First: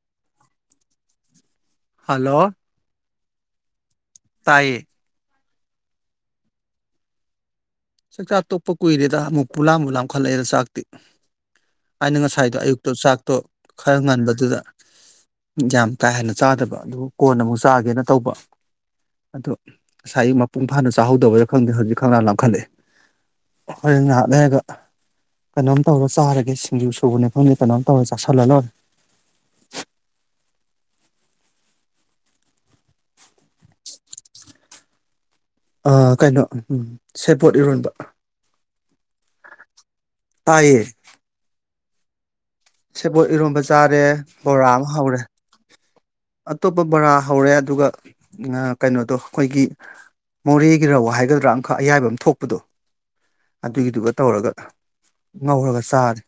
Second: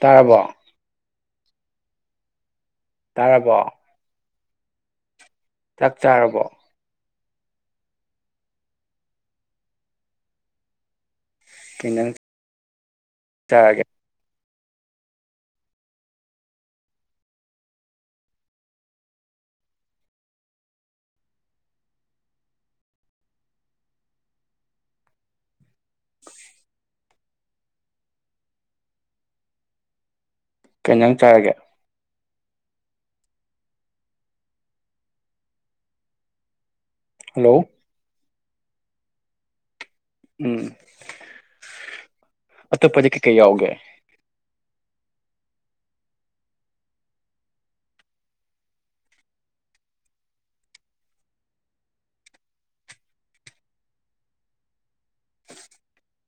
ꯇꯥꯔꯕꫭ꯫ Hello ꯇꯥꯔꯕꯣ ꯇꯥꯏꯌꯦ ꯆꯥꯛ ꯆꯥꯔꯕꯣ ꯆꯥꯛ ꯆꯥ ꯇꯣꯛꯞꯄ ꯀꯨꯏꯔꯦꯗ ꯑꯃꯨꯛ ꯄꯨ ꯂꯥꯝ ꯕꯨ ꯂꯥꯝꯈꯠꯂꯛꯑꯦꯗ ꯆꯥꯛꯇꯤ ꯀꯩꯅꯪ ꯑꯩꯅ ꯉꯁꯥꯏꯗꯣ ꯑꯌꯨꯛ ꯇꯣ ꯆꯥꯛꯇꯣ ꯆꯥꯔꯒꯦ ꯈꯔ ꯉꯟꯕꯗꯨꯗ ꯌꯥꯝ ꯀꯥ ꯍꯦꯟꯅ ꯆꯥꯗꯕ ꯑꯗꯨ ꯀꯣꯟꯅ ꯑꯃꯨꯛ ꯆꯥꯒꯦꯅ ꯇꯧꯕ ꯑꯗꯣ ꯉꯁꯥꯏ ꯑꯌꯨꯛ ꯃꯄꯨꯡ ꯐꯥꯅ ꯆꯥꯍꯧꯗꯕꯩꯔ ꯈꯪꯗꯦ ꯍꯧꯖꯤꯛ ꯈꯪꯂꯥꯝ ꯂꯥꯝꯈꯠꯂꯛꯑꯦ ꯍꯣꯔꯦꯟ ꯉꯍꯥꯛ ꯂꯩꯔꯒ ꯀꯩꯅꯣꯝ ꯇꯧꯔ ꯆꯥꯔꯒꯦ ꯁꯤꯡꯖꯨ ꯁꯨꯕꯅꯤ ꯈꯪꯗꯦ ꯀꯩꯅꯣꯝ ꯇꯧꯔ ꯆꯥꯥꯁꯜꯂ ꯂꯣꯏꯔꯦ ꯀꯩꯩꯏꯟꯖꯥꯡ ꯆꯥꯔꯒꯦ ꯑ ꯀꯩꯅꯣ ꯎꯝ ꯁꯦꯕꫭꯠ ꯍꯜꯂꯣ ꯏꯔꯣꯟꯕ ꯎꯝ ꯇꯥꯏꯌꯦ [unintelligible] ꯁꯦꯕꯣꯠ ꯀꯩꯀꯩ ꯏꯔꯣꯟꯝꯕ ꯌꯥꯎꯒꯦ ꯆꯥꯔꯦ ꯕꯣꯔꯥ ꯑꯃ ꯍꯧꯔꯦ ꯑꯇꯣꯞꯄ ꯕꫭꯔꯥ ꯍꯧꯔꯦ ꯑꯗꯨꯒ ꯀꯩꯅꯣꯗꯣ ꯑꯈꯣꯏꯒꯤ ꯃꯣꯔꯦꯒꯤ ꯔꯧ ꯍꯥꯏꯒꯗ꯭ꯔꯥ ꯑꯃꯈꯛ ꯑꯌꯥꯏꯕꯃ ꯊꯣꯛꯄꯗꯣ ꯑꯗꯨꯒꯤꯗꯨꯒ ꯇꯧꯔꯒ ꯉꯧꯔꯒ ꯆꯥꯔꯦ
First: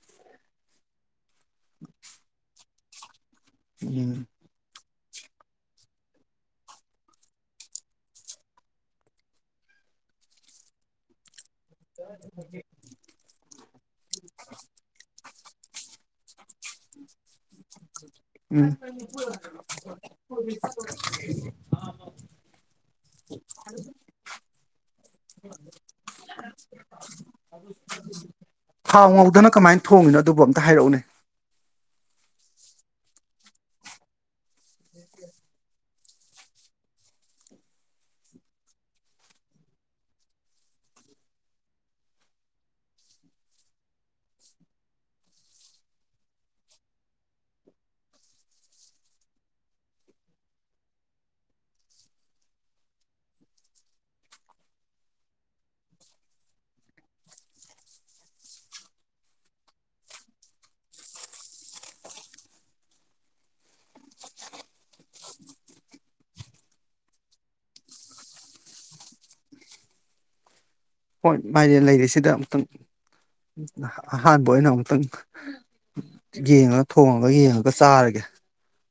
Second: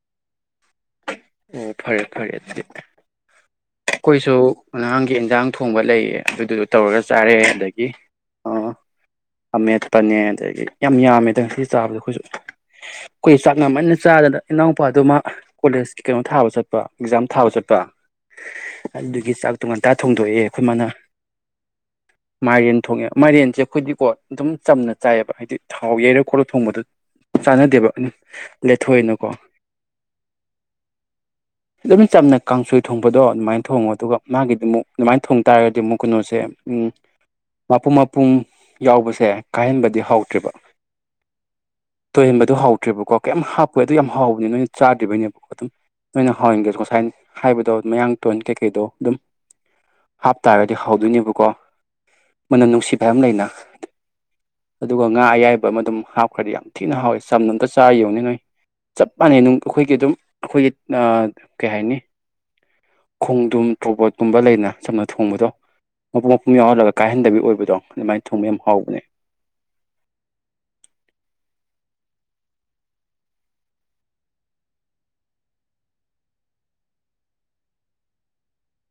ꯑꯣ ꯐꯔꯦ ꯐꯔꯦ ꯑꯗꯨꯗꯤ ꯎꯝ ꯈꫭꯏꯁꯨ ꯉꯔꯥꯡꯒꯤ ꯏꯟꯖꯥꯡ ꯊꯣꯡꯕ ꯂꯩꯌꯦ ꯑꯗꯨꯗꯨꯁꯨ ꯇꯧꯔꯒ ꯆꯥꯔꯦ ꯑꯗꯒꯤ ꯑ ꯑꯃꯃꯦꯠꯄꯅꯦ ꯑꯗꯒꯤ ꯌꯥꯝ ꯌꯥꯝꯃꯦ ꯉꯁꯤ ꯆꯥꯕꯗ ꯑꯈꯣꯏꯁꯨ ꯑꯈꯣꯏ ꯆꯥꯛ ꯉꯃꯟꯅ ꯆꯥꯒꯗ ꯏꯅꯥꯎꯄꯥꯗꯨ ꯃꯥ ꯀꯣꯂꯦꯖꯀꯤ ꯀꯩꯅꯣ ꯊꯥꯕ ꯆꯠꯄ ꯑꯦꯛꯖꯥꯝ ꯊꯥꯕ ꯆꯠꯄ ꯎꯝ ꯑꯗꯨꯒꯤ ꯆꯥꯛꯇꯣ ꯉꯟꯇꯥ ꯊꯣꯡꯗꯣꯛꯑꯦ ꯑꯈꯣꯏ ꯃꯥꯅ ꯃꯥꯏꯔꯦꯟ ꯊꯣꯡꯉꯦ ꯃꯥꯏꯔꯦꯟꯁꯦ ꯑꯩꯈꯣꯏꯗꯤꯀꯣ ꯑꯗꯨꯝ ꯆꯝꯅ ꯆꯥꯏꯑꯕ ꯍꯥꯏꯗꯤ ꯊꯥꯎ ꯌꯩꯔ ꯈꯣꯠꯂꯛ ꯊꯣꯡꯕꯗ ꯆꯥꯟꯅꯗꯦꯕ ꯊꯥꯎ ꯂꯦꯊꯣꯛꯑꯦꯅꯀꯣ ꯉꯧꯗꯅ ꯀꯃꯥꯏꯅ ꯊꯣꯡꯉꯤꯅꯣ ꯑꯗꯨꯕꯨ ꯑꯝꯇ ꯍꯥꯏꯔꯛꯎꯅꯦ ꯑꯗꯨꯝ ꯆꯝ ꯅ ꯀꯥꯡꯁꯣꯏ ꯊꯣꯡꯕꯗꯣ ꯑꯗꯨꯃꯥꯏꯅ ꯊꯣꯡꯉꯣ ꯑꯗꯨꯒ ꯃꯥꯒꯤꯗꯤ ꯑꯃꯨꯛ ꯑꯗꯨꯃꯥꯏꯅ ꯊꯣꯡ ꯇꯥꯔꯒꯗꯤ ꯑꯃꯨꯛ ꯀꯩꯅꯣꯁꯦ ꯎꯝ ꯃꯄꯨꯝ ꯃꯄꯨꯝ ꯌꯥꯎꯕꯁꯦ ꯀꯥꯏꯍꯟꯕꯗꯤ ꯍꯥꯎꯇꯦꯕ ꯇꯣꯏꯍꯟꯕꯗꯨ ꯍꯥꯎꯗꯇ꯭ꯔꯦꯕꯀꯣ ꯀꯩꯝ ꯍꯥꯞꯄꯣꯏ ꯑꯗꯨ ꯌꯥꯝ ꯍꯥꯎꯕꯅꯤ ꯅꯣꯏꯅ ꯆꯥꯗ꯭ꯔꯤꯕꯅꯦꯕꯀꯣ ꯑꯗꯨꯝ ꯅꯣꯏꯅ ꯍꯥꯎꯍꯟꯒꯦꯁꯨ [unintelligible] ꯍꯥꯏꯕꯗꯣ ꯃꯌꯥꯡ ꯇꯣꯟ ꯀꯩꯀꯩꯗꯣ ꯑꯗꯨꯝ ꯍꯥꯞꯇꯥꯔꯗꯤ ꯍꯥꯎꯗꯣꯏꯅꯦꯕꯀꯣ ꯃꯟꯅ ꯅꯨꯡꯁꯤꯕ ꯍꯥꯏꯕꯝ ꯂꯩꯅ꯫ ꯑꯗꯨꯒ ꯉꯥ ꯑꯌꯥꯏꯕ ꯑꯃ ꯑꯗꯨꯝ ꯍꯥꯞꯈ꯭ꯔꯗꯤ ꯌꯥꯝ ꯊꯤꯅ ꯍꯥꯎꯋꯦ ꯆꯝꯅ ꯑꯝꯇ ꯆꯥ ꯌꯦꯡꯉꯨꯅꯦ ꯅꯣꯏ ꯆꯞ ꯃꯥꯟꯅꯩ ꯑꯗꯨꯝ ꯑꯩꯈꯣꯏꯒꯤ ꯑꯗꯨꯝ ꯑꯩꯈꯣꯏꯒꯤ ꯀꯩ ꯍꯥꯏꯅꯤ ꯈꯣꯡꯗꯨꯝ ꯇ꯭ꯔꯣꯕꯣꯠꯀꯨꯝꯕ ꯂꯩꯗꯅ ꯆꯝꯅ ꯊꯣꯡꯕꯗꯣ ꯃꯄꯨꯝ ꯃꯄꯨꯝ ꯌꯥꯎꯍꯜꯂꯒ ꯀꯥꯏꯍꯟꯗꯕꯤ ꯑꯣꯏꯕꯗꯣ ꯑꯗꯨꯃꯥꯏꯅ ꯊꯣꯡꯕ ꯌꯦꯡꯉꯨ ꯍꯥꯎꯕꯅꯦ ꯍꯣꯏ ꯃꯥꯏꯔꯦꯟ ꯂꯩꯔꯤꯁꯤꯗ ꯑꯝꯇꯪ ꯑꯍꯥꯟꯕ ꯑꯣꯏꯅ ꯑꯝꯇꯪ ꯌꯦꯡꯉꯒ ꯊꯣꯡꯉꯒ ꯌꯦꯡꯉꯒ ꯆꯥꯔꯒꯦ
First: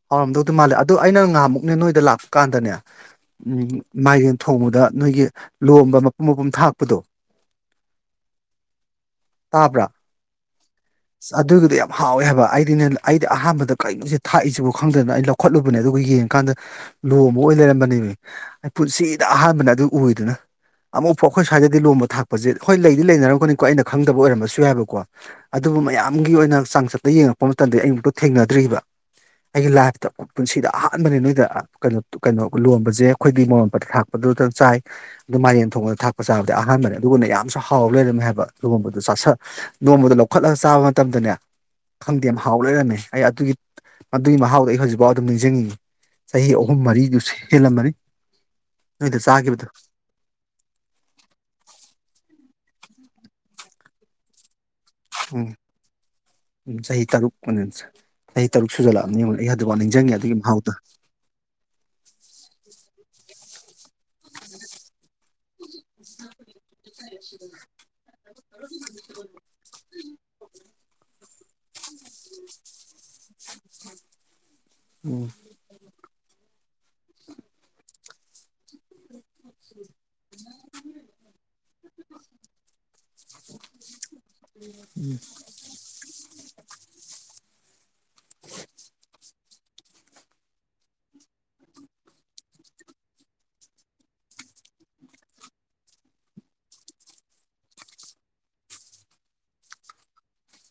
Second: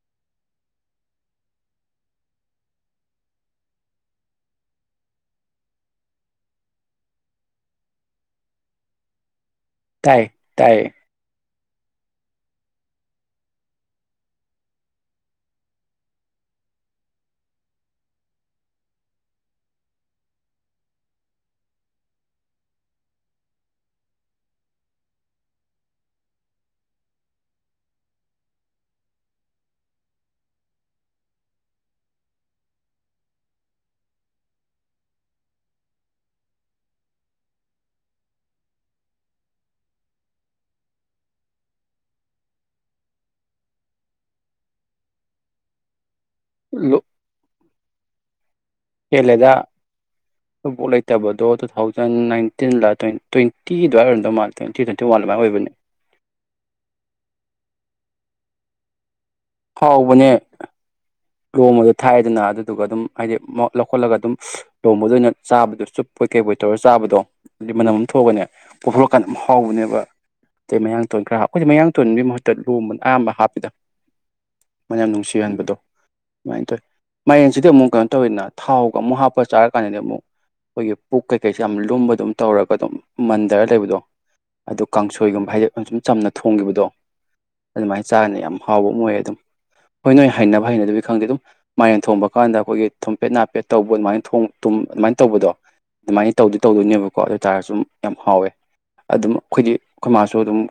ꯍꯥꯎꯔꯝꯗꯧꯗꯤ ꯃꯥꯜꯂꯦ ꯑꯗꯨ ꯑꯩꯅ ꯉꯍꯥꯃꯨꯛꯅꯦ ꯅꯣꯏꯗ ꯂꯥꯛꯄ ꯀꯥꯟꯗꯅꯦ ꯎꯝ ꯃꯥꯏꯔꯦꯟ ꯊꯣꯡꯕꯗꯅꯦ ꯅꯣꯏꯒꯤ ꯂꯣꯝꯕ ꯃꯄꯨꯝ ꯃꯄꯨꯝ ꯊꯥꯛ ꯄꯗꯣ ꯇꯥꯕ꯭ꯔꯥ ꯇꯥꯏ ꯇꯥꯏ ꯑꯁ ꯑꯗꯨꯒꯤꯗꯤ ꯌꯥꯝ ꯍꯥꯎꯋꯦ ꯍꯥꯏꯕ ꯑꯩꯗꯤꯅꯦ ꯑꯩꯗꯤ ꯑꯍꯥꯟꯕꯗ ꯀꯔꯤ ꯅꯣꯁꯤ ꯊꯥꯛꯏꯁꯤꯕ ꯈꯪꯗꯗꯅ ꯑꯩ ꯂꯧꯈꯠꯂꯨꯕꯅꯦ ꯑꯗꯨꯒ ꯌꯦꯡꯀꯥꯟꯗ ꯂꯣꯕ ꯑꯃ ꯑꯣꯏꯔ ꯂꯩꯔꯝꯕꯅꯦꯃꯤ ꯑꯩ ꯄꯨꯟꯁꯤꯗ ꯑꯍꯥꯟꯕꯅ ꯑꯗꯨ ꯑꯣꯏꯗꯅ ꯑꯃꯨꯛꯐꯥꯎ ꯑꯩꯈꯣꯏ ꯁ꯭ꯋꯥꯏꯗꯗꯤ ꯂꯣꯟꯕ ꯊꯥꯛꯄꯁꯦ ꯍꯣꯏ ꯂꯩꯗꯤ ꯂꯩꯅꯔꯝꯒꯅꯤꯀꯣ ꯑꯩꯅ ꯈꯪꯗꯕ ꯑꯣꯏꯔꯃꯁꯨ ꯌꯥꯏꯕꯀꯣ ꯑꯗꯨꯕꯨ ꯃꯌꯥꯝꯒꯤ ꯑꯣꯏꯅ ꯆꯥꯡꯆꯠꯇ ꯌꯦꯡꯉꯛꯄ ꯃꯇꯝꯗ ꯑꯃꯛꯇ ꯊꯦꯡꯅꯗ꯭ꯔꯤꯕ ꯑꯩꯒꯤ ꯂꯥꯏꯐꯇ ꯄꯨꯟꯁꯤꯗ ꯑꯍꯥꯟꯕꯅꯤ ꯅꯣꯏꯗ ꯀꯩꯅꯣ ꯀꯩꯅꯣ ꯂꯣꯟꯕꯁꯦ ꯑꯩꯈꯣꯏꯒꯤ ꯕꯤꯃꯣꯜꯅ ꯊꯥꯛꯄꯗꯨꯗꯪ ꯆꯥꯏ ꯑꯗꯨ ꯃꯥꯂꯦꯝ ꯊꯣꯡꯕꯗ ꯊꯥꯛꯄ ꯆꯥꯕꯗꯤ ꯑꯍꯥꯟꯕꯅꯦ ꯑꯗꯨꯒꯨꯝꯅ ꯌꯥꯝꯁꯨ ꯍꯥꯎ ꯂꯩꯔꯝꯃꯦ ꯍꯥꯏꯕ ꯂꯨꯍꯣꯡꯕꯗ ꯆ ꯂꯨꯣꯡꯕꯗ ꯂꯧꯈꯠꯂꯒ ꯆꯥꯕ ꯃꯇꯝꯗꯅꯦ ꯈꯪꯗꯦ ꯌꯥꯝ ꯍꯥꯎ ꯂꯩꯔꯝꯃꯦ ꯑꯩ ꯑꯗꯨꯒꯤ ꯑꯗꯨꯒꯤ ꯃꯍꯥꯎꯗꯣ ꯑꯩ ꯍꯧꯖꯤꯛꯐꯥꯎ ꯑꯗꯨꯝ ꯅꯤꯡꯁꯤꯡꯅꯤꯡꯉꯤ ꯆꯍꯤ ꯑꯍꯨꯝ ꯃꯔꯤꯗꯨꯁ ꯍꯦꯜꯂꯝꯃꯅꯤ ꯅꯣꯏꯗ ꯍꯦꯂꯦ ꯗ ꯆꯥꯈꯤꯕꯗꯣ ꯑꯈꯣꯏ ꯕꯣꯚ ꯂꯩꯇꯕꯗꯣ ꯇꯨ ꯊꯥꯎꯖꯟ ꯅꯥꯏꯟꯇꯤꯟꯂ ꯇ꯭ꯋꯦꯟꯇꯤ ꯑꯗꯨꯋꯥꯏ ꯑꯣꯏꯔꯝꯗꯧ ꯃꯥꯜꯂꯦ ꯇ꯭ꯋꯦꯟꯇꯤ ꯇ꯭ꯋꯦꯟꯇꯤ ꯋꯥꯟ ꯑꯗꯨꯃꯥꯏꯅ ꯎꯝ ꯑꯣꯏꯕꯅꯦ ꯎꯝ ꯆꯍꯤ ꯇꯔꯨꯛ ꯃꯨꯛ ꯆꯍꯤ ꯇꯔꯨꯛ ꯁꯨꯖꯂꯥ ꯑꯕꯅꯤ ꯌꯦꯡꯉꯣ ꯑꯗꯨꯒ ꯅꯤꯡꯁꯤꯡꯉꯦ ꯑꯗꯨꯒꯤ ꯃꯍꯥꯎꯗ ꯂꯣꯡꯃꯗꯣ ꯊꯥꯛꯑꯦꯗꯅ ꯑꯗꯨꯗꯨꯒ ꯑꯗꯨꯝ ꯍꯥꯏꯗꯤ ꯂꯧꯈꯠꯂꯒ ꯑꯗꯨꯝ ꯂꯣꯝꯕꯗꯣ ꯑꯣꯏꯅ ꯆꯥꯕꯗꯣ ꯆꯨꯞꯄꯣꯏ ꯀꯩꯄꯣꯏ ꯇꯧꯔꯒ ꯆꯥꯕꯗꯣ ꯑꯗꯨ ꯃꯅꯝ ꯑꯃ ꯊꯣꯛꯑꯅꯦ ꯄꯣꯊꯣꯔꯛꯑꯀꯥꯟꯗ ꯑꯗꯨꯝ ꯍꯥꯎꯕꯅꯦꯕ ꯑꯇꯩ ꯃꯌꯥꯡꯇꯣꯟ ꯈ꯭ꯔꯥ ꯑꯩꯈꯣꯏꯗꯤ ꯃꯌꯥꯡ ꯃꯇꯣꯟꯒꯤ ꯃꯍꯨꯠꯇ ꯂꯣꯝꯕꯅ ꯑꯌꯥꯝꯕ ꯍꯥꯞꯄꯤꯗ ꯃꯅꯝ ꯎꯝ ꯅꯨꯡꯁꯤꯍꯟꯕꯗꯣ ꯑꯗꯨꯃꯥꯏ ꯇꯧꯋꯦ ꯃꯥꯏꯔꯦꯟꯁꯤꯗꯤ ꯑꯃꯨꯛ ꯀꯥꯟ ꯇꯧꯋꯤꯅꯥ ꯊꯥꯎꯒ ꯑꯃꯨꯛ ꯍꯥꯞꯄ ꯆꯥꯔꯛ ꯀꯥꯟꯗꯗꯤ ꯑꯃꯨꯛ ꯑꯩꯈꯣꯏꯒꯤ ꯄꯨꯛ ꯀꯩꯀꯩꯁꯦ ꯌꯥꯝ ꯂꯨꯝꯕ ꯑꯗꯨꯝ ꯇꯧꯔꯒ ꯑꯗꯨꯝ ꯃꯟꯊꯔ ꯂꯩꯕꯗꯣ ꯑꯗꯨꯝ ꯀꯥꯡꯁꯣꯏꯒꯨꯝꯕ ꯍꯥꯏꯗꯤ ꯁꯨꯝ ꯆꯝꯅ ꯊꯣꯡꯈꯤꯕꯗꯣ ꯑꯗꯨꯃꯥꯏꯅ ꯆꯥꯅ ꯌꯥꯝ ꯍꯥꯎꯕ ꯑꯃ ꯑꯣꯏꯌꯦ ꯑꯗꯨꯝ ꯍꯣꯏ ꯅꯣꯏ ꯍꯩꯅꯕ ꯍꯩꯅ ꯈꯪꯗꯦ ꯑꯗꯨꯝ ꯃꯥꯏꯔꯦꯟ ꯊꯣꯡꯕ ꯀꯥꯟꯗ ꯑꯩꯈꯣꯏꯒꯤ ꯊꯣꯝꯄꯦꯠ ꯅꯥꯄꯦꯠ ꯇꯧꯕ ꯑꯗꯨꯃꯥꯏꯅ ꯇꯨꯝ ꯑꯗꯨꯃꯥꯏꯅ ꯇꯧꯕꯗꯣ ꯑꯗꯨꯃꯥꯏꯅ ꯇꯧꯗꯤ ꯇꯧꯗꯣꯏꯅꯦꯕꯀꯣ ꯑꯗꯨ ꯑꯣꯏꯇꯥꯥꯔꯒꯁꯨ ꯌꯥꯝ ꯍꯥꯎꯋꯦ ꯑꯗꯨꯝ ꯑꯩꯈꯣꯏꯗꯤ ꯑꯩꯈꯣꯏ ꯃꯥꯁꯨ ꯑꯗꯨꯝ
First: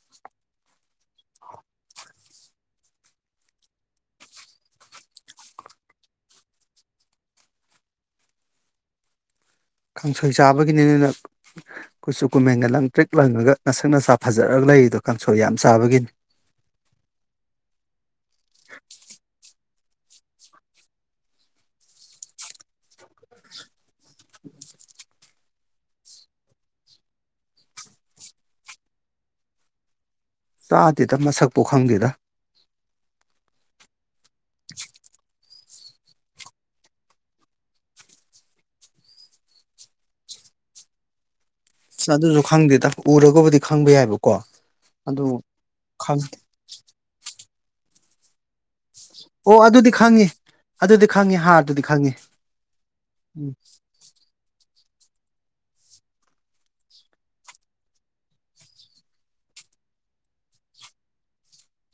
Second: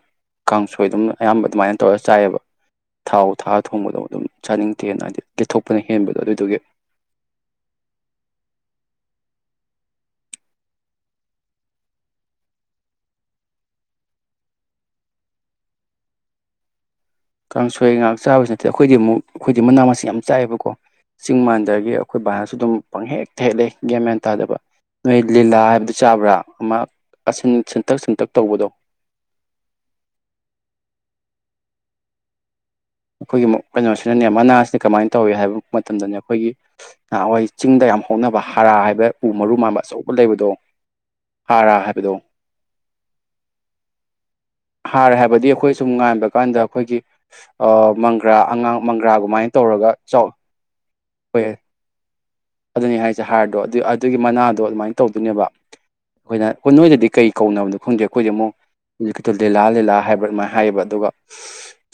ꯀꯥꯡꯁꯣꯏ ꯑꯗꯨꯝ ꯑꯌꯥꯝꯕ ꯑꯗꯨꯃꯥꯏꯅ ꯇꯧꯔꯒ ꯆꯥꯏꯑꯦꯕ ꯊꯥꯎ ꯊꯥꯛ ꯊꯣꯡꯕꯗꯣ ꯑꯗꯨꯝ ꯆꯥꯅꯤꯡꯗꯦꯅ ꯍꯥꯏꯗꯤ ꯀꯦꯠꯊꯣꯛꯄꯅ ꯍꯦꯟꯕꯗꯣ ꯑꯗꯨꯗꯨꯒꯤ ꯀꯥꯡꯁꯣꯏ ꯆꯥꯕꯒꯤꯅꯤꯅꯤꯅ ꯀꯨꯆꯨ ꯀꯨꯃꯦꯟꯒ ꯂꯪ ꯇ꯭ꯔꯤꯛ ꯂꯪꯉꯒ ꯅꯁꯛ ꯅꯁꯥ ꯐꯖꯔꯒ ꯂꯩꯔꯤꯗꯣ ꯀꯥꯡꯁꯣꯏ ꯌꯥꯝ ꯆꯥꯕꯒꯤꯅꯤ ꯀꯥꯡꯁꯣꯏ ꯉꯥꯏꯍꯥꯛ ꯆꯥꯕꯁꯨ ꯅꯠꯇꯦ ꯑꯩꯈꯣꯏꯗꯤ ꯑꯃꯨꯛ ꯑꯩꯈꯣꯏꯗꯤ ꯃꯅꯥ ꯃꯁꯤꯡ ꯌꯥꯝ ꯆꯥꯏꯑꯦꯕꯀꯣ ꯆꯤꯡ ꯃꯥꯟꯗꯒꯤ ꯑꯩꯈꯣꯏ ꯕꯥꯅꯁꯨ ꯑꯗꯨꯝ ꯄꯪꯍꯦꯛꯇ ꯍꯦꯛꯂꯦ ꯒꯌꯥꯟ ꯃꯦꯟ ꯇꯥꯗꯦꯕ ꯅꯣꯏ ꯂꯤꯂꯥ ꯍꯥꯏꯕꯗꯨ ꯆꯥꯕ꯭ꯔꯥ ꯑꯃ ꯑꯁꯤꯟ ꯁꯤꯟꯇꯛ ꯁꯤꯟꯇꯛ ꯇꯧꯕꯗꯣ ꯆꯥꯗꯦꯗ ꯃꯁꯛꯄꯨ ꯈꯪꯗꯦꯗ ꯑꯩ ꯀꯩꯅꯣꯁꯦ ꯁꯤꯅꯦ ꯃꯅꯥꯁꯦ ꯀꯃꯥꯏꯅ ꯇꯧꯋꯤ ꯍꯥꯏꯕ ꯃꯇꯝꯗꯅꯦ ꯑꯩꯈꯣꯏꯒꯤ ꯅꯍꯥꯟꯋꯥꯏ ꯆꯤꯡꯗ ꯌꯥꯝ ꯍꯧꯅꯕ ꯍꯥꯔꯥ ꯍꯥꯏꯕ ꯎ ꯃꯔꯨ ꯃꯥꯟꯕ ꯑꯆꯧꯕ ꯂꯩꯕꯗꯣ ꯍꯥꯔꯥ ꯍꯥꯏꯕꯗꯣ ꯑꯗꯨꯁꯨ ꯈꯪꯗꯦꯗ ꯎꯔꯒꯕꯨꯗꯤ ꯈꯪꯕ ꯌꯥꯏꯕꯀꯣ ꯍꯥꯔ ꯑꯗꯨ ꯍꯥꯏꯕꯗꯤ ꯑꯩꯈꯣꯏ ꯁꯨꯝ ꯉꯥꯟꯕ ꯈꯪꯗꯦ ꯀꯥꯟꯗ ꯑꯩꯈꯣꯏꯒꯤ ꯑ ꯃꯪꯒ꯭ꯔꯥ ꯑꯉꯥꯡ ꯃꯪꯒ꯭ꯔꯥꯒꯨꯃꯥꯏꯅ ꯑꯣ ꯇꯧꯔꯒ ꯑꯗꯨꯗꯤ ꯆꯥꯎ ꯈꯪꯉꯤ ꯑꯗꯨꯗꯤ ꯈꯪꯉꯤ ꯍꯣꯏꯍꯦ ꯍꯥꯔꯗꯨꯗꯤ ꯈꯪꯉꯤ ꯑꯗꯨꯅꯤ ꯍꯥꯏꯁꯦ ꯎꯝ ꯍꯥꯏꯔꯗꯣ ꯑꯗꯨ ꯑꯗꯨꯒꯤ ꯃꯅꯥꯗꯣ ꯑꯗꯨꯃꯥꯏꯅ ꯇꯧꯗꯣꯏꯅꯦꯕ ꯑꯩꯈꯣꯏꯅ ꯀ ꯅꯣꯏꯗꯗꯤ ꯀꯩ ꯀꯧꯅꯕꯅꯣ ꯈꯪꯗꯦ ꯑꯩꯈꯣꯏꯗꯤ ꯑꯃꯨꯛ ꯇꯨ ꯂꯤꯂꯥ ꯂꯤꯂꯥ ꯍꯥꯏꯕ ꯑꯗꯨꯃꯥꯏꯅ ꯍꯥꯏꯌꯦꯕ ꯑꯗꯨꯒ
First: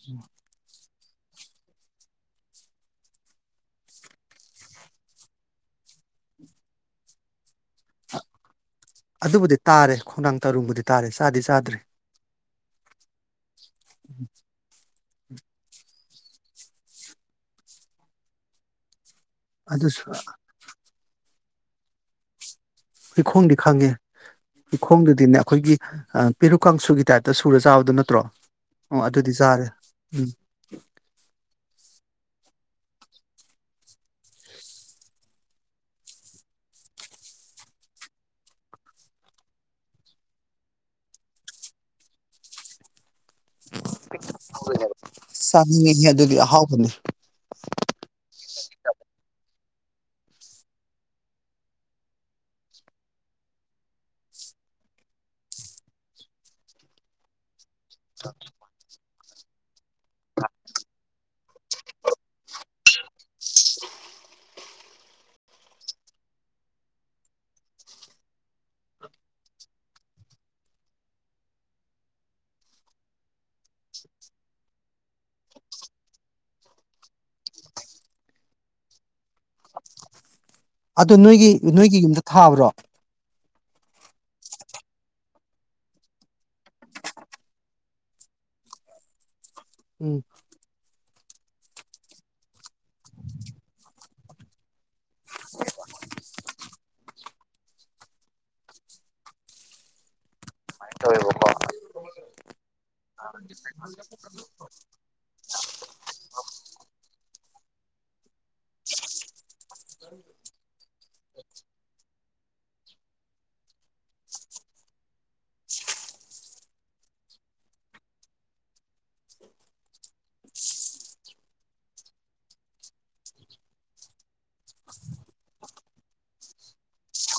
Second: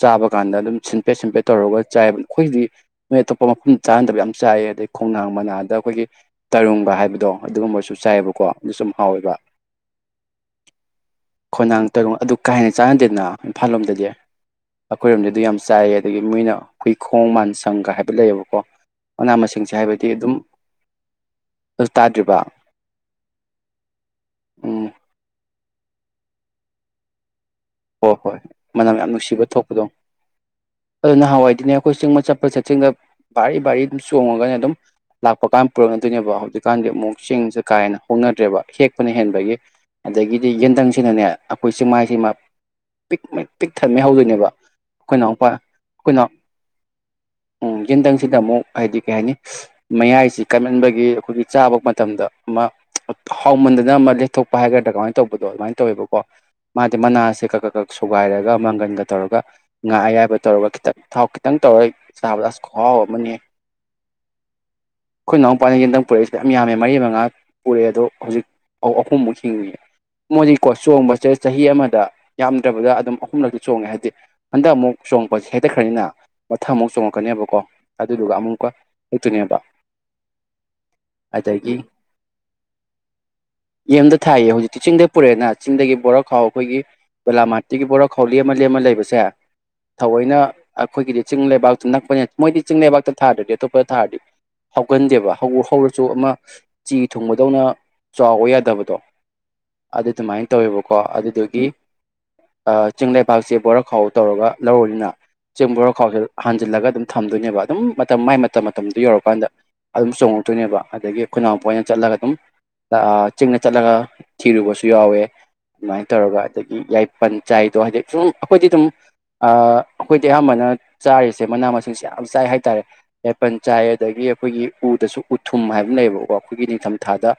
ꯆꯥꯕ ꯀꯥꯟꯗ ꯑꯗꯨꯝ ꯁꯤꯟ ꯄꯦꯠ ꯁꯤꯝꯄꯦꯠ ꯇꯧꯔꯒ ꯆꯥꯏꯌꯦꯕ ꯑꯩꯈꯣꯏꯒꯤꯗꯤ ꯅꯣꯏ ꯑꯇꯣꯞꯄ ꯃꯐꯝꯗ ꯆꯥꯅꯗꯕ ꯌꯥꯝ ꯆꯥꯏ ꯑꯗꯩ ꯈꯣꯡꯅꯥꯡ ꯃꯅꯥꯗ ꯑꯩꯈꯣꯏꯒꯤ ꯇꯔꯨꯡꯒ ꯍꯥꯏꯕꯗꯣ ꯑꯗꯨꯒꯨꯝꯕꯁꯨ ꯆꯥꯏꯌꯦꯕꯀꯣ ꯑꯗꯨꯁꯨ ꯌꯥꯝ ꯍꯥꯎꯋꯦꯕ ꯑꯗꯨꯕꯨꯗꯤ ꯇꯥꯔꯦ ꯈꯣꯡꯅꯥꯡ ꯇꯔꯨꯡꯕꯨꯗꯤ ꯇꯥꯔꯦ ꯆꯥꯗꯤ ꯆꯥꯗ꯭ꯔꯤ ꯈꯣꯡꯅꯥꯡ ꯇꯔꯨꯡ ꯑꯗꯨ ꯀꯥ ꯍꯦꯟꯅ ꯆꯥꯟꯅꯗꯦꯅ ꯏꯝꯐꯥꯜ ꯂꯣꯝꯗꯗꯤ ꯑꯩꯈꯣꯏꯔꯣꯝꯗ ꯑꯗꯨ ꯌꯥꯝ ꯆꯥꯏꯌꯦ ꯑꯗꯒꯤ ꯃꯣꯏꯅ ꯍꯨꯏꯈꯣꯡ ꯃꯥꯟꯁꯪꯒ ꯍꯥꯏꯕ ꯂꯩꯌꯦꯕꯀꯣ ꯃꯅꯥ ꯃꯁꯤꯡꯁꯦ ꯑꯗꯨꯁꯨ ꯍꯥꯏꯕꯗꯤ ꯑꯗꯨꯝ ꯑꯗꯨ ꯇꯥꯗ꯭ꯔꯤꯕ ꯍꯩꯈꯣꯡꯗꯤ ꯈꯪꯉꯦ ꯎꯝ ꯑ ꯄꯤꯔꯨꯀ ꯀꯡꯁꯨꯒꯤ ꯇꯥꯏꯞꯇ ꯁꯨ ꯍꯣꯏ ꯍꯣꯏ ꯃꯅꯝ ꯌꯥꯝ ꯅꯨꯡꯁꯤꯕ ꯆꯥꯔꯦ ꯊꯣꯛꯄꯗꯣ ꯎꯝ ꯑꯗꯣ ꯅꯍꯥꯟꯋꯥꯏꯗꯤꯅꯦ ꯑꯩꯈꯣꯏ ꯆꯤꯡꯃ ꯆꯠꯄ ꯆꯠꯆꯤꯡꯗ ꯚꯥꯔꯤ ꯚꯥꯔꯤ ꯑꯗꯨꯝ ꯆꯣꯡꯉꯒꯅꯦ ꯑꯗꯨꯝ ꯂꯥꯛꯄ ꯀꯥꯟ ꯄꯨꯔꯛꯅꯗꯣꯏꯅꯦꯕ ꯍꯧꯖꯤꯛꯀꯥꯟꯗꯤ ꯑꯃꯨꯛ ꯆꯤꯡꯁꯦ ꯀꯥ ꯍꯦꯟꯅ ꯍꯣꯡꯅꯗ꯭ꯔꯦꯕ ꯍꯦꯛꯄꯅ ꯍꯦꯟꯕꯒꯤ ꯑꯗꯒꯤꯗꯤ ꯌꯦꯟꯗꯪꯁꯤꯅꯅꯦ ꯑꯩꯈꯣꯏ ꯆꯤꯡꯃꯥꯏꯁꯤꯃ ꯄꯤꯛ ꯃꯩ ꯄꯤꯛ ꯊꯟꯃꯩ ꯍꯧꯗꯣꯏꯅꯦꯕ ꯑꯩꯈꯣꯏ ꯅꯥꯎꯄꯥ ꯆꯥꯅꯤꯡꯉꯤꯍꯦ ꯑꯩꯈꯣꯏꯅꯥꯎ ꯑꯗꯨꯗꯤ ꯑꯍꯥꯎꯕꯅꯦ ꯎꯝ ꯌꯦꯟꯊꯪꯁꯤꯅ ꯃꯨꯛ ꯍꯥꯏꯗꯤ ꯀꯩ ꯍꯥꯏꯅꯤ ꯃꯌꯥꯏꯁꯤ ꯀꯥꯟꯃꯟꯕꯒꯤ ꯑꯩꯈꯣꯏꯒꯤ ꯆꯥꯕ ꯃꯇꯝꯗ ꯑꯃ ꯍꯥꯎꯃꯟꯗꯅ ꯑꯃ ꯂꯦꯊꯣꯛꯄ ꯍꯥꯏꯒꯗ꯭ꯔꯥ ꯀꯃꯥꯏꯅ ꯇꯧꯕꯗꯣ ꯑꯗꯨꯃꯥꯏꯅ ꯇꯧꯋꯦꯕꯀꯣ ꯃꯥꯗꯤ ꯃꯅꯥꯁꯦ ꯀꯛ ꯀꯛ ꯀꯛ ꯁꯨꯒꯥꯏꯔꯒ ꯃꯪꯒꯟꯒ ꯇꯧꯔꯒ ꯉꯥ ꯑꯌꯥꯏꯕ ꯇꯧꯔꯒ ꯈꯤꯇꯪ ꯊꯥꯎ ꯈꯤꯇꯪ ꯇꯧꯔ ꯆꯥꯕꯗ ꯑꯁ ꯈꯨꯍꯥꯎ ꯑꯃꯅꯤꯍꯦ ꯑꯩꯈꯣꯏ ꯅꯅꯥꯎꯄꯥꯥꯅ ꯌꯦꯟꯇꯪ ꯄꯨꯔꯛꯏꯁꯤꯗꯤ ꯌꯥꯝ ꯌꯥꯝꯃꯦ ꯃꯔꯤ ꯃꯉꯥ ꯄꯨꯔꯛꯑꯦ ꯑꯗꯣ ꯍꯧꯖꯤꯛ ꯑꯍꯨꯝꯃꯨꯛ ꯍꯤꯡꯉꯤ ꯃꯣꯏꯗꯤꯀꯣ ꯆꯣꯡꯕꯁꯦ ꯆꯍꯤ ꯑꯃꯗ ꯌꯥꯝꯗ꯭ꯔꯕꯗ ꯑꯗꯨꯝ ꯑꯍꯨꯝꯂꯛꯇꯤ ꯆꯣꯡꯉꯦ ꯍꯥꯏꯕꯗꯤ ꯍꯟꯗꯛ ꯑꯃꯨꯛ ꯆꯣꯡꯉꯛꯄꯁꯦ ꯍꯦꯛꯇꯈ꯭ꯔꯅꯤꯅ ꯃꯊꯪ ꯑꯃꯨꯛ ꯆꯣꯡꯉꯛꯀꯅꯦꯕꯀꯣ ꯑꯗꯨꯗꯨꯒ ꯑꯃꯨꯛꯀ ꯍꯦꯛꯇꯣꯅꯦꯕ ꯑꯗꯨ ꯅꯣꯏꯒꯤ ꯅꯣꯏꯒꯤ ꯌꯨꯝꯗ ꯊꯥꯕ꯭ꯔꯣ ꯌꯨꯝꯗ ꯊꯥꯏꯌꯦ ꯍꯧꯖꯤꯛꯇꯤ ꯆꯤꯡꯗ ꯄꯨꯔꯛꯑꯦꯅ ꯆꯤꯡꯗꯒꯤ ꯕꯣꯔꯣꯛ ꯈꯥꯎ ꯑꯩꯈꯣꯏꯒꯤ ꯕꯦꯂꯥꯃꯥꯇꯤꯒꯤ ꯕꯣꯔꯥꯈꯧ ꯂꯦꯝꯃ ꯂꯦꯝꯃ ꯂꯩꯕꯁꯦ ꯎꯝ ꯊꯑꯣꯏꯅ ꯑꯩꯈꯣꯏꯒꯤꯗꯤ ꯆꯤꯡ ꯂꯩꯕꯥꯛꯇꯨ ꯅꯛꯄꯅꯤꯅ ꯃꯣꯏꯗꯤ ꯆꯤꯡ ꯂꯩꯕꯥꯛꯇ ꯊꯥꯗ꯭ꯔꯗꯤ ꯑꯇꯣꯞꯄ ꯊꯥꯔꯗꯤ ꯍꯧꯒꯟꯗꯦꯕ ꯍꯧꯔ ꯍꯧꯔꯁꯨ ꯑꯃ ꯆꯤ ꯊꯨꯡꯕꯗꯧꯅ ꯆꯥꯎꯕ ꯌꯥꯗꯕꯗꯣ ꯑꯗꯨ ꯑꯗꯨꯃꯥꯏꯅ ꯇꯧꯋꯦꯕꯀꯣ ꯑꯗꯨꯗꯨꯒꯤ ꯑ ꯆꯤꯡ ꯂꯩꯕꯥꯛꯁꯦ ꯕꯣꯔꯈꯥꯎ ꯇꯧꯔꯒ ꯂꯧꯔꯅꯤꯅ ꯆꯤꯡ ꯕꯣꯔ ꯈꯥꯎꯁꯦ ꯍꯥꯟꯖꯤꯜꯂꯒ ꯑꯗꯨꯝ ꯊꯝꯗꯣꯏꯅꯦꯕ ꯑꯗꯨꯝ ꯃꯇꯝ ꯃꯥꯏ ꯃꯇꯝ ꯃꯇꯝꯗꯨ ꯌꯧꯔꯛꯀꯥꯟꯗ ꯑꯗꯨꯝ ꯆꯣꯡꯉꯛꯇꯣꯏꯅꯦꯕ ꯑꯗꯒꯤ ꯈꯨꯏꯅꯥꯎꯄ ꯑꯣꯏꯅ ꯆꯠꯂꯒ ꯑꯗꯨꯝ ꯑ ꯆꯤꯡꯗ ꯌꯥꯏ ꯆꯠꯂꯒ ꯊꯤꯔꯨꯕꯁꯨ ꯌꯥꯎꯋꯦ ꯑꯗꯨꯃꯥꯏꯅ ꯇꯧꯔꯒ ꯑꯗꯒꯤ ꯄꯟ ꯆꯥꯏꯗꯣ ꯍꯥꯏꯗꯤ ꯁꯨꯝ ꯑꯩꯈꯣꯏꯗꯤ ꯑꯗꯨꯝ ꯑ ꯑꯩꯈꯣꯏꯗꯤ ꯑꯌꯥꯝꯥꯟꯕꯅ ꯆꯥꯔꯤꯁꯦ ꯃꯅꯥ ꯃꯁꯤꯡꯁꯦ ꯌꯥꯝ ꯆꯥꯏ ꯍꯥꯏꯇꯥꯔꯦ ꯌꯥꯄꯟ ꯆꯥꯏ ꯑꯗꯒꯤ ꯑꯩꯈꯣꯏꯒꯤ ꯎꯗꯁꯨ ꯎꯊꯨꯝ ꯍꯥꯏꯕ ꯂꯩꯌꯦꯕꯀꯣ ꯑꯩꯈꯣꯏꯒꯤ ꯅꯤꯡꯊꯝꯊꯥꯗ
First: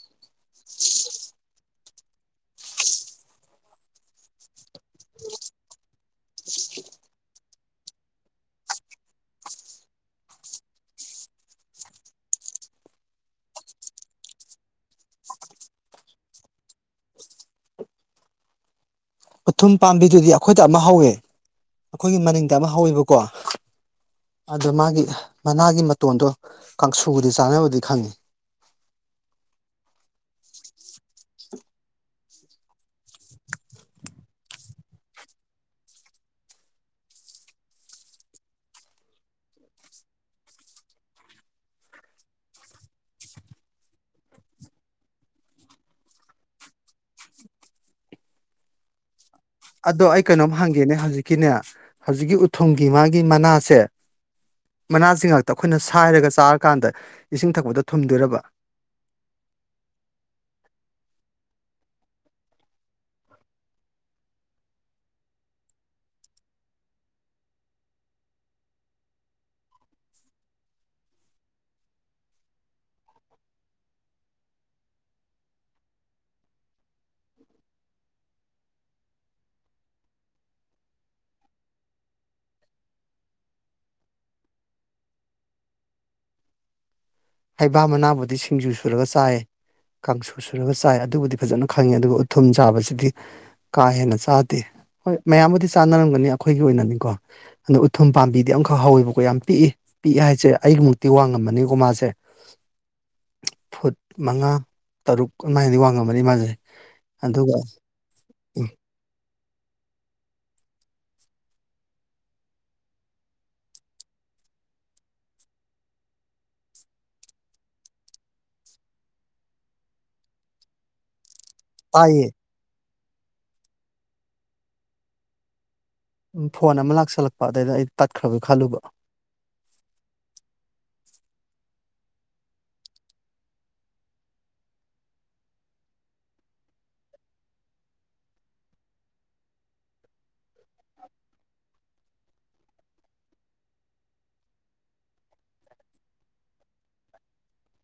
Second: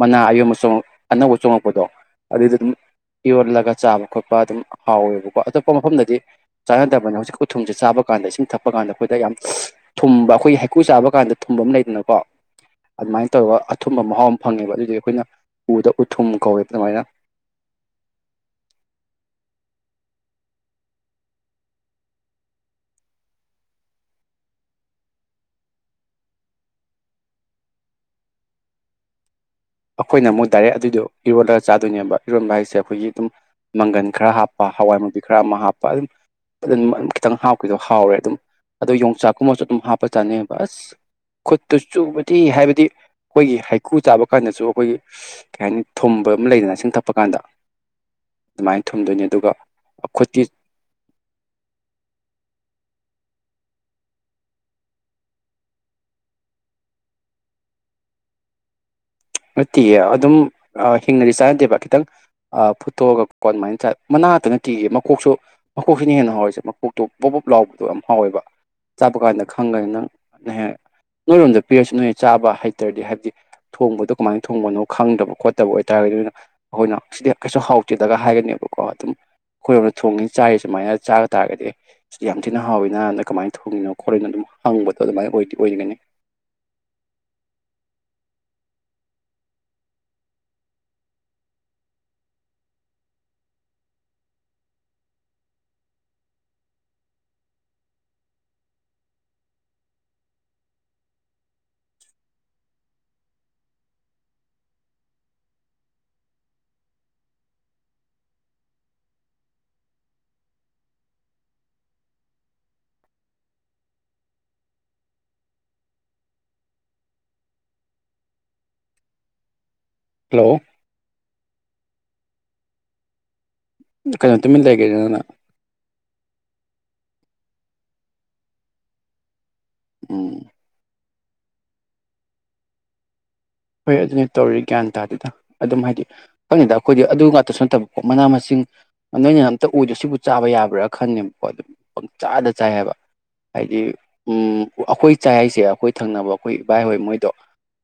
ꯃꯅꯥ ꯑꯌꯣꯟꯕ ꯆꯣꯡꯛ ꯑꯅꯧꯕ ꯆꯣꯉꯛꯄꯗꯣ ꯑꯗꯨꯏꯗ ꯑꯗꯨꯝ ꯌꯣꯜꯂꯒ ꯆꯥꯕ ꯈꯣꯠꯄ ꯑꯗꯨꯝ ꯍꯥꯎꯋꯦꯕꯀꯣ ꯑꯇꯣꯞꯄ ꯃꯐꯝꯗꯗꯤ ꯆꯥꯅꯗꯕꯅꯤ ꯍꯧꯖꯤꯛ ꯎꯊꯨꯝꯁꯦ ꯆꯥꯕ ꯀꯥꯟꯗ ꯏꯁꯤꯡ ꯊꯛꯄ ꯀꯥꯟꯗ ꯑꯩꯈꯣꯏꯗ ꯌꯥꯝ ꯊꯨꯝꯕ ꯑꯩꯈꯣꯏꯒꯤ ꯍꯩꯀꯨ ꯆꯥꯕ ꯀꯥꯟꯗ ꯊꯨꯝꯕ ꯑꯃ ꯂꯩꯗꯅꯀꯣ ꯑꯗꯨꯃꯥꯏꯅ ꯇꯧꯔꯒ ꯑꯊꯨꯝꯕ ꯃꯍꯥꯎ ꯑꯃ ꯐꯪꯉꯦꯕ ꯑꯗꯨꯗꯨꯏ ꯑꯩꯈꯣꯏꯅ ꯎꯗ ꯎꯊꯨꯝ ꯀꯧꯋꯦꯕ ꯑꯗꯨꯃꯥꯏꯅ ꯎꯊꯨꯝ ꯄꯥꯝꯕꯤꯗꯨꯗꯤ ꯑꯩꯈꯣꯏꯗ ꯑꯃ ꯍꯧꯋꯦ ꯑꯩꯈꯣꯏꯒꯤ ꯃꯅꯤꯡꯗ ꯑꯃ ꯍꯧꯋꯦꯕꯀꯣ ꯑꯗꯣ ꯃꯥꯒꯤ ꯃꯅꯥꯒꯤ ꯃꯇꯣꯟꯗꯣ ꯀꯥꯡꯁꯨꯕꯨꯗꯤ ꯆꯥꯅꯕꯗꯤ ꯈꯪꯉꯤ ꯑꯩꯈꯣꯏꯅ ꯑꯃꯨꯛ ꯗꯥꯏꯔꯦꯛ ꯑꯗꯨꯏꯗꯣ ꯏꯔꯣꯜꯂ ꯆꯥꯗꯣꯏꯅꯦꯕ ꯏꯔꯣꯟꯕ ꯍꯥꯏꯁꯦ ꯑꯩꯈꯣꯏꯒꯤ ꯑꯗꯨꯝ ꯃꯪꯒꯟ ꯈꯔ ꯍꯥꯞꯄ ꯍꯋꯥꯏ ꯃꯨꯕꯤ ꯈꯔ ꯑꯃ ꯍꯥꯞꯄ ꯑꯗꯨꯝ ꯑꯗꯨ ꯈꯤꯇꯪ ꯍꯥꯞꯈꯤꯗꯣ ꯍꯥꯎꯔꯦ ꯑꯗꯨꯝ ꯑꯗꯣ ꯌꯣꯡꯆꯥꯛꯀꯨꯝꯕꯁꯨ ꯑꯗꯨꯝ ꯍꯥꯞꯄ ꯆꯥꯅꯩꯑꯕ ꯑꯁ ꯈꯨꯠꯇꯨ ꯆꯨꯕꯗꯤ ꯍꯥꯏꯕꯗꯤ ꯑꯩꯈꯣꯏꯒꯤ ꯍꯩꯀꯨ ꯆꯥꯕ ꯀꯥꯟꯗꯁꯨ ꯑꯩꯈꯣꯏꯒꯤ ꯀꯩ ꯍꯥꯏꯅꯤ ꯊꯨꯝꯕ ꯑꯃ ꯂꯩꯗꯅ ꯏꯁꯤꯡ ꯊꯛꯄ ꯀꯥꯟꯗ ꯑꯗꯨꯃꯥꯏꯅ ꯊꯨꯝꯗꯣꯏꯅꯦ ꯑꯗꯣ ꯑꯩ ꯀꯩꯅꯣꯝ ꯍꯪꯒꯦꯅꯦ ꯍꯧꯖꯤꯛꯀꯤꯅꯦ ꯍꯧꯖꯤꯛꯀꯤ ꯎꯊꯨ ꯊꯨꯝꯒꯤ ꯃꯥꯒꯤ ꯃꯅꯥꯁꯦ ꯃꯅꯥꯁꯤ ꯉꯥꯛꯇ ꯑꯩꯈꯣꯏꯅ ꯁꯥꯏꯔꯒ ꯆꯥꯔꯀꯥꯟꯗ ꯏꯁꯤꯡ ꯊꯛꯄꯗ ꯊꯨꯝꯗꯣꯏꯔꯕ ꯅꯠꯇꯤꯌꯦ ꯑꯗꯨꯝ ꯑ ꯍꯤꯡꯅꯗꯤ ꯆꯥꯅꯗꯦꯕ ꯈꯤꯇꯪ ꯑ ꯐꯨꯠꯇꯣꯛꯑꯒ ꯀꯣ ꯑꯗꯨꯃꯥꯏꯅ ꯆꯥ ꯃꯅꯥꯇ ꯅꯠꯇꯤꯌꯦ ꯃꯀꯣꯛꯁꯨ ꯃꯈꯀꯣꯛꯁꯤꯅ ꯍꯦꯟꯅ ꯍꯥꯎꯋꯁꯦ ꯃꯀꯣꯛꯇꯣ ꯄꯣꯕꯣꯞ ꯂꯥꯎꯕꯗꯣ ꯌꯥꯝ ꯍꯥꯎꯋꯦꯕ ꯆꯥꯕ ꯀꯥꯟꯗ ꯈꯪꯉꯒꯅꯤ ꯅꯪ ꯅꯍꯦ ꯅꯣꯏꯔꯣꯝꯗ ꯄꯤꯔꯁꯨ ꯅꯣꯏ ꯆꯥꯕ ꯍꯩꯇ꯭ꯔꯗꯤ ꯍꯥꯏꯕꯗꯤ ꯊꯣꯡꯕꯗꯣ ꯀꯃꯥꯏꯅ ꯊꯣꯡꯕꯅꯣ ꯈꯪꯗꯕ ꯈꯣꯠꯇꯕ ꯑꯣꯏꯇꯥꯔꯒꯗꯤ ꯑꯗꯨꯅ ꯑꯩꯈꯣꯏꯅ ꯁꯤꯗꯤ ꯀꯩꯁꯨ ꯍꯥꯎꯆꯦꯗꯒ ꯍꯥꯏꯒꯅꯦꯕꯀꯣ ꯑꯗꯨꯝ ꯑꯩꯈꯣꯏꯔꯣꯝꯗ ꯊꯣꯡꯉꯤ ꯆꯥꯏꯔꯤ ꯁꯨꯃꯥꯏꯅ ꯆꯥꯕ ꯇꯥꯔꯒꯗꯤ ꯁꯤꯗꯤ ꯌꯥꯝ ꯊꯤꯅ ꯍꯥꯎꯋꯤꯅꯥꯅ ꯀꯃꯥꯏꯅ ꯊꯣꯡꯉꯤꯅꯣ ꯈꯣꯠꯂꯤꯅꯣ ꯑꯗꯨꯝ ꯍꯪꯕꯗꯣ ꯑꯗꯨꯃꯥꯏꯅ ꯑꯣꯏꯗꯤ ꯑꯣꯏꯒꯅꯤ ꯍꯩꯕꯥ ꯃꯅꯥꯕꯨꯗꯤ ꯁꯤꯡꯖꯨ ꯁꯨꯔꯒ ꯆꯥꯏ ꯀꯥꯡꯁꯨ ꯁꯨꯔꯒ ꯆꯥꯏ ꯑꯗꯨꯕꯨꯗꯤ ꯐꯖꯅ ꯈꯪꯉꯦ ꯑꯗꯨꯒ ꯎꯊꯨꯝ ꯆꯥꯕꯁꯤꯗꯤ ꯀꯥ ꯍꯦꯟꯅ ꯆꯥꯗꯦ ꯍꯣꯏ ꯃꯌꯥꯝꯕꯨꯗꯤ ꯆꯥꯅꯔꯝꯒꯅꯤ ꯑꯩꯈꯣꯏꯒꯤ ꯑꯣꯏꯅꯅꯤꯀꯣ ꯑꯗꯣ ꯎꯊꯨꯝ ꯄꯥꯝꯕꯤꯗꯤ ꯑꯃꯈꯛ ꯍꯧꯋꯦꯕꯀꯣ ꯌꯥꯝ ꯄꯤꯛꯏ ꯄꯤꯛꯏ ꯍꯥꯏꯁꯦ ꯑꯩꯒꯤꯃꯨꯛꯇꯤ ꯋꯥꯡꯉꯝꯃꯅꯤꯀꯣ ꯃꯥꯁꯦ ꯐꯨꯠ ꯃꯉꯥ ꯇꯔꯨꯛ ꯑꯗꯨꯃꯥꯏꯅꯗꯤ ꯋꯥꯡꯉꯝꯕꯅꯤ ꯃꯥꯁꯦ ꯑꯗꯨꯒ ꯎꯝ ꯍꯂꯣ ꯇꯥꯏꯌꯦ ꯀꯩꯅꯣ ꯇꯨꯃꯤꯟ ꯂꯩꯒ꯭ꯔꯤꯗꯨꯅ ꯐꯣꯟ ꯑꯃ ꯂꯥꯛꯁꯜꯂꯛꯄ ꯑꯗꯩꯗ ꯑꯩ ꯇꯠꯈ꯭ꯔꯕꯒꯤ ꯈꯜꯂꯨꯕ ꯎꯝ ꯍꯣꯏ ꯑꯗꯨꯅꯦ ꯇꯧꯔꯤ ꯒ꯭ꯌꯥꯟ ꯇꯥꯗꯦꯗ ꯑꯗꯨꯝ ꯍꯥꯏꯗꯤ ꯈꯪꯗꯦꯗ ꯑꯩꯈꯣꯏꯗꯤ ꯑꯗꯨ ꯉꯥꯛꯇꯁꯨ ꯅꯠꯇꯕꯀꯣ ꯃꯅꯥ ꯃꯁꯤꯡ ꯅꯣꯏꯅ ꯑꯝꯇ ꯑꯣꯏꯗꯣ ꯁꯤꯕꯨ ꯆꯥꯕ ꯌꯥꯕ꯭ꯔꯥ ꯈꯪꯅꯦꯕꯀꯣ ꯑꯗꯨꯝ ꯄꯪ ꯆꯥꯗ ꯆꯥꯏ ꯍꯥꯏꯕ ꯍꯥꯏꯗꯤ ꯎꯝ ꯑꯩꯈꯣꯏ ꯆꯥꯏ ꯍꯥꯏꯁꯦ ꯑꯩꯈꯣꯏ ꯊꯪꯅꯕ ꯑꯩꯈꯣꯏ ꯏꯕꯥꯏꯍꯣꯏ ꯃꯣꯏꯗꯣ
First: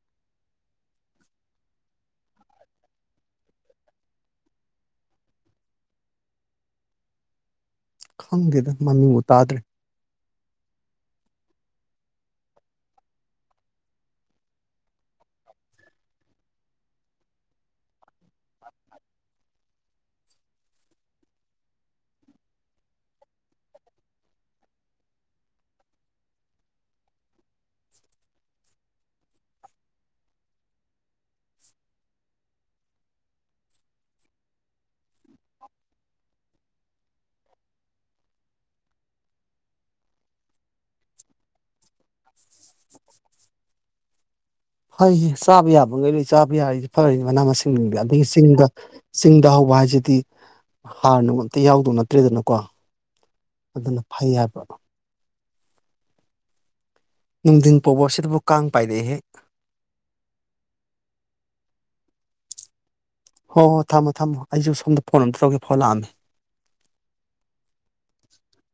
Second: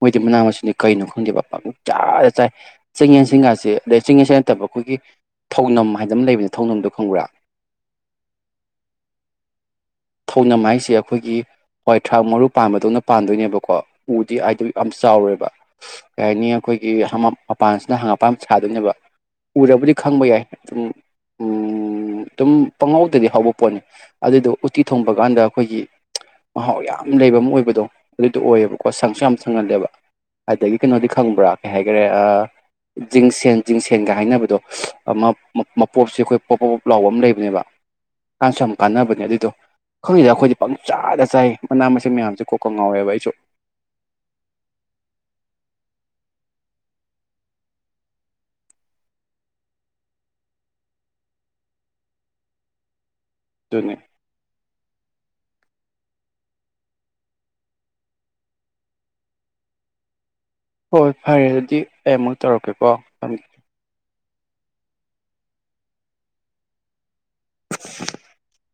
ꯃꯣꯏꯗꯤ ꯃꯅꯥ ꯃꯁꯤꯡ ꯀꯩꯅꯣ ꯈꯪꯗꯦꯕ ꯄꯪꯆꯥꯗ ꯆꯥꯏ ꯆꯤꯡꯌꯦꯟꯁꯤꯟꯒꯥꯁꯦ ꯑꯗꯩ ꯆꯤꯡꯌꯦꯟꯁꯤꯟ ꯅꯠꯇꯕ ꯑꯩꯈꯣꯏꯒꯤ ꯊꯧꯅꯝ ꯍꯥꯏꯗ ꯑꯃ ꯂꯩꯕꯅꯤ ꯊꯧꯅꯝꯗꯣ ꯈꯪꯕ꯭ꯔꯥ ꯈꯪꯗꯦꯗ ꯃꯃꯤꯕꯨ ꯇꯥꯗ꯭ꯔꯤ ꯊꯧꯅꯝ ꯍꯥꯏꯁꯦ ꯑꯩꯈꯣꯏꯒꯤ ꯍꯋꯥꯏꯊ꯭ꯔꯥꯛ ꯃꯔꯨ ꯄꯥꯟꯕꯗꯧꯅ ꯄꯥꯟꯗꯣꯏꯅꯦꯕꯀꯣ ꯎꯗꯤ ꯍꯥꯏꯗꯤ ꯌꯥꯝ ꯆꯥꯎꯔꯣꯏꯕ ꯀꯩꯍꯥꯏꯅꯤ ꯑꯩꯈꯣꯏꯒꯤ ꯍ ꯃꯄ ꯃꯄꯥꯟꯁꯤꯅ ꯍꯪꯒꯥꯝꯄꯥꯟ ꯁꯥꯗꯣꯏꯅꯦꯕ ꯎꯔꯕꯨꯗꯤ ꯈꯪꯕ ꯌꯥꯏ ꯎꯝ ꯎꯝ ꯑꯗꯨꯝ ꯄꯪꯉꯧꯗꯗꯤ ꯍꯧꯕ ꯄꯣꯠꯅꯤ ꯑꯗꯨꯗꯣ ꯎꯇꯤ ꯊꯣꯡꯕ ꯀꯥꯟꯗ ꯑꯩꯈꯣꯏꯒꯤ ꯃꯍꯥꯎ ꯌꯥꯝ ꯂꯩꯕ ꯑꯃ ꯑꯣꯏꯕꯗꯣ ꯑꯗꯨꯗꯣ ꯑꯣꯏꯌꯦꯕꯀꯣ ꯁꯪꯁꯨ ꯌꯥꯝ ꯁꯪꯍꯜꯂꯦꯕ ꯑꯗꯒꯤ ꯀꯩꯅꯣꯗꯤ ꯈꯪꯕ꯭ꯔꯥ ꯀꯩ ꯍꯥꯏꯈꯔꯦ ꯖꯤꯡꯁꯦꯟ ꯖꯤꯡꯁꯦꯟꯒ ꯍꯥꯏꯅꯕꯗꯣ ꯑꯃ ꯃ ꯃꯄꯣꯠꯁꯤ ꯑꯩꯈꯣꯏ ꯄꯣꯞ ꯄ ꯄꯣꯞ ꯂꯥꯎꯕ ꯑꯃ ꯂꯩꯕꯅꯦꯕ ꯀꯥꯟ ꯁꯨ ꯌꯥꯝ ꯀꯥꯟꯅꯕꯅꯦ ꯑꯗꯨꯏꯗꯣ ꯈꯪꯗꯦꯗ ꯑꯩꯈꯣꯏꯗꯤ ꯄꯪꯆꯥꯗ ꯆꯥꯏ ꯃꯅꯥ ꯃꯁꯤꯡ ꯃꯌꯥꯝꯁꯦ ꯀꯣꯛꯀ ꯉꯧꯔꯦꯕ ꯑꯩꯁꯨ ꯐꯩꯌꯦ ꯆꯥꯕ ꯌꯥꯕ ꯉꯩ ꯂꯩ ꯆꯥꯕ ꯌꯥꯔꯤꯗꯤ ꯐꯔꯅꯤ ꯃꯅꯥ ꯃꯁꯤꯡꯁꯤꯡꯗꯤ ꯑꯗꯒꯤ ꯆꯤꯡꯗ ꯆꯤꯡꯗ ꯍꯧꯕ ꯍꯥꯏꯁꯤꯗꯤ ꯍꯥꯔꯅ ꯑꯝꯇ ꯌꯥꯎꯗꯧ ꯅꯠꯇ꯭ꯔꯦꯗꯅꯀꯣ ꯑꯗꯨꯅꯦ ꯑꯗꯨꯅ ꯐꯩ ꯍꯥꯏꯕ ꯅꯨꯡꯊꯤꯟ ꯄꯣꯛꯕ ꯑꯁꯤꯗꯕꯨ ꯀꯥꯡ ꯄꯥꯏꯔꯛꯏꯍꯦꯛ ꯍꯣꯏ ꯐꯔꯦ ꯑꯗꯨꯗꯤ ꯑꯩ ꯑꯃꯨꯛ ꯇꯧꯔꯛꯀꯦꯀꯣ ꯊꯝꯃꯦ ꯍꯣ ꯍꯣ ꯊꯝꯃꯣ ꯊꯝꯃꯣ ꯑꯩꯁꯨ ꯁꯣꯝꯗ ꯐꯣꯟ ꯑꯝꯇ ꯇꯧꯒꯦ ꯐꯥꯎ ꯂꯥꯛꯑꯝꯃꯤ [unintelligible]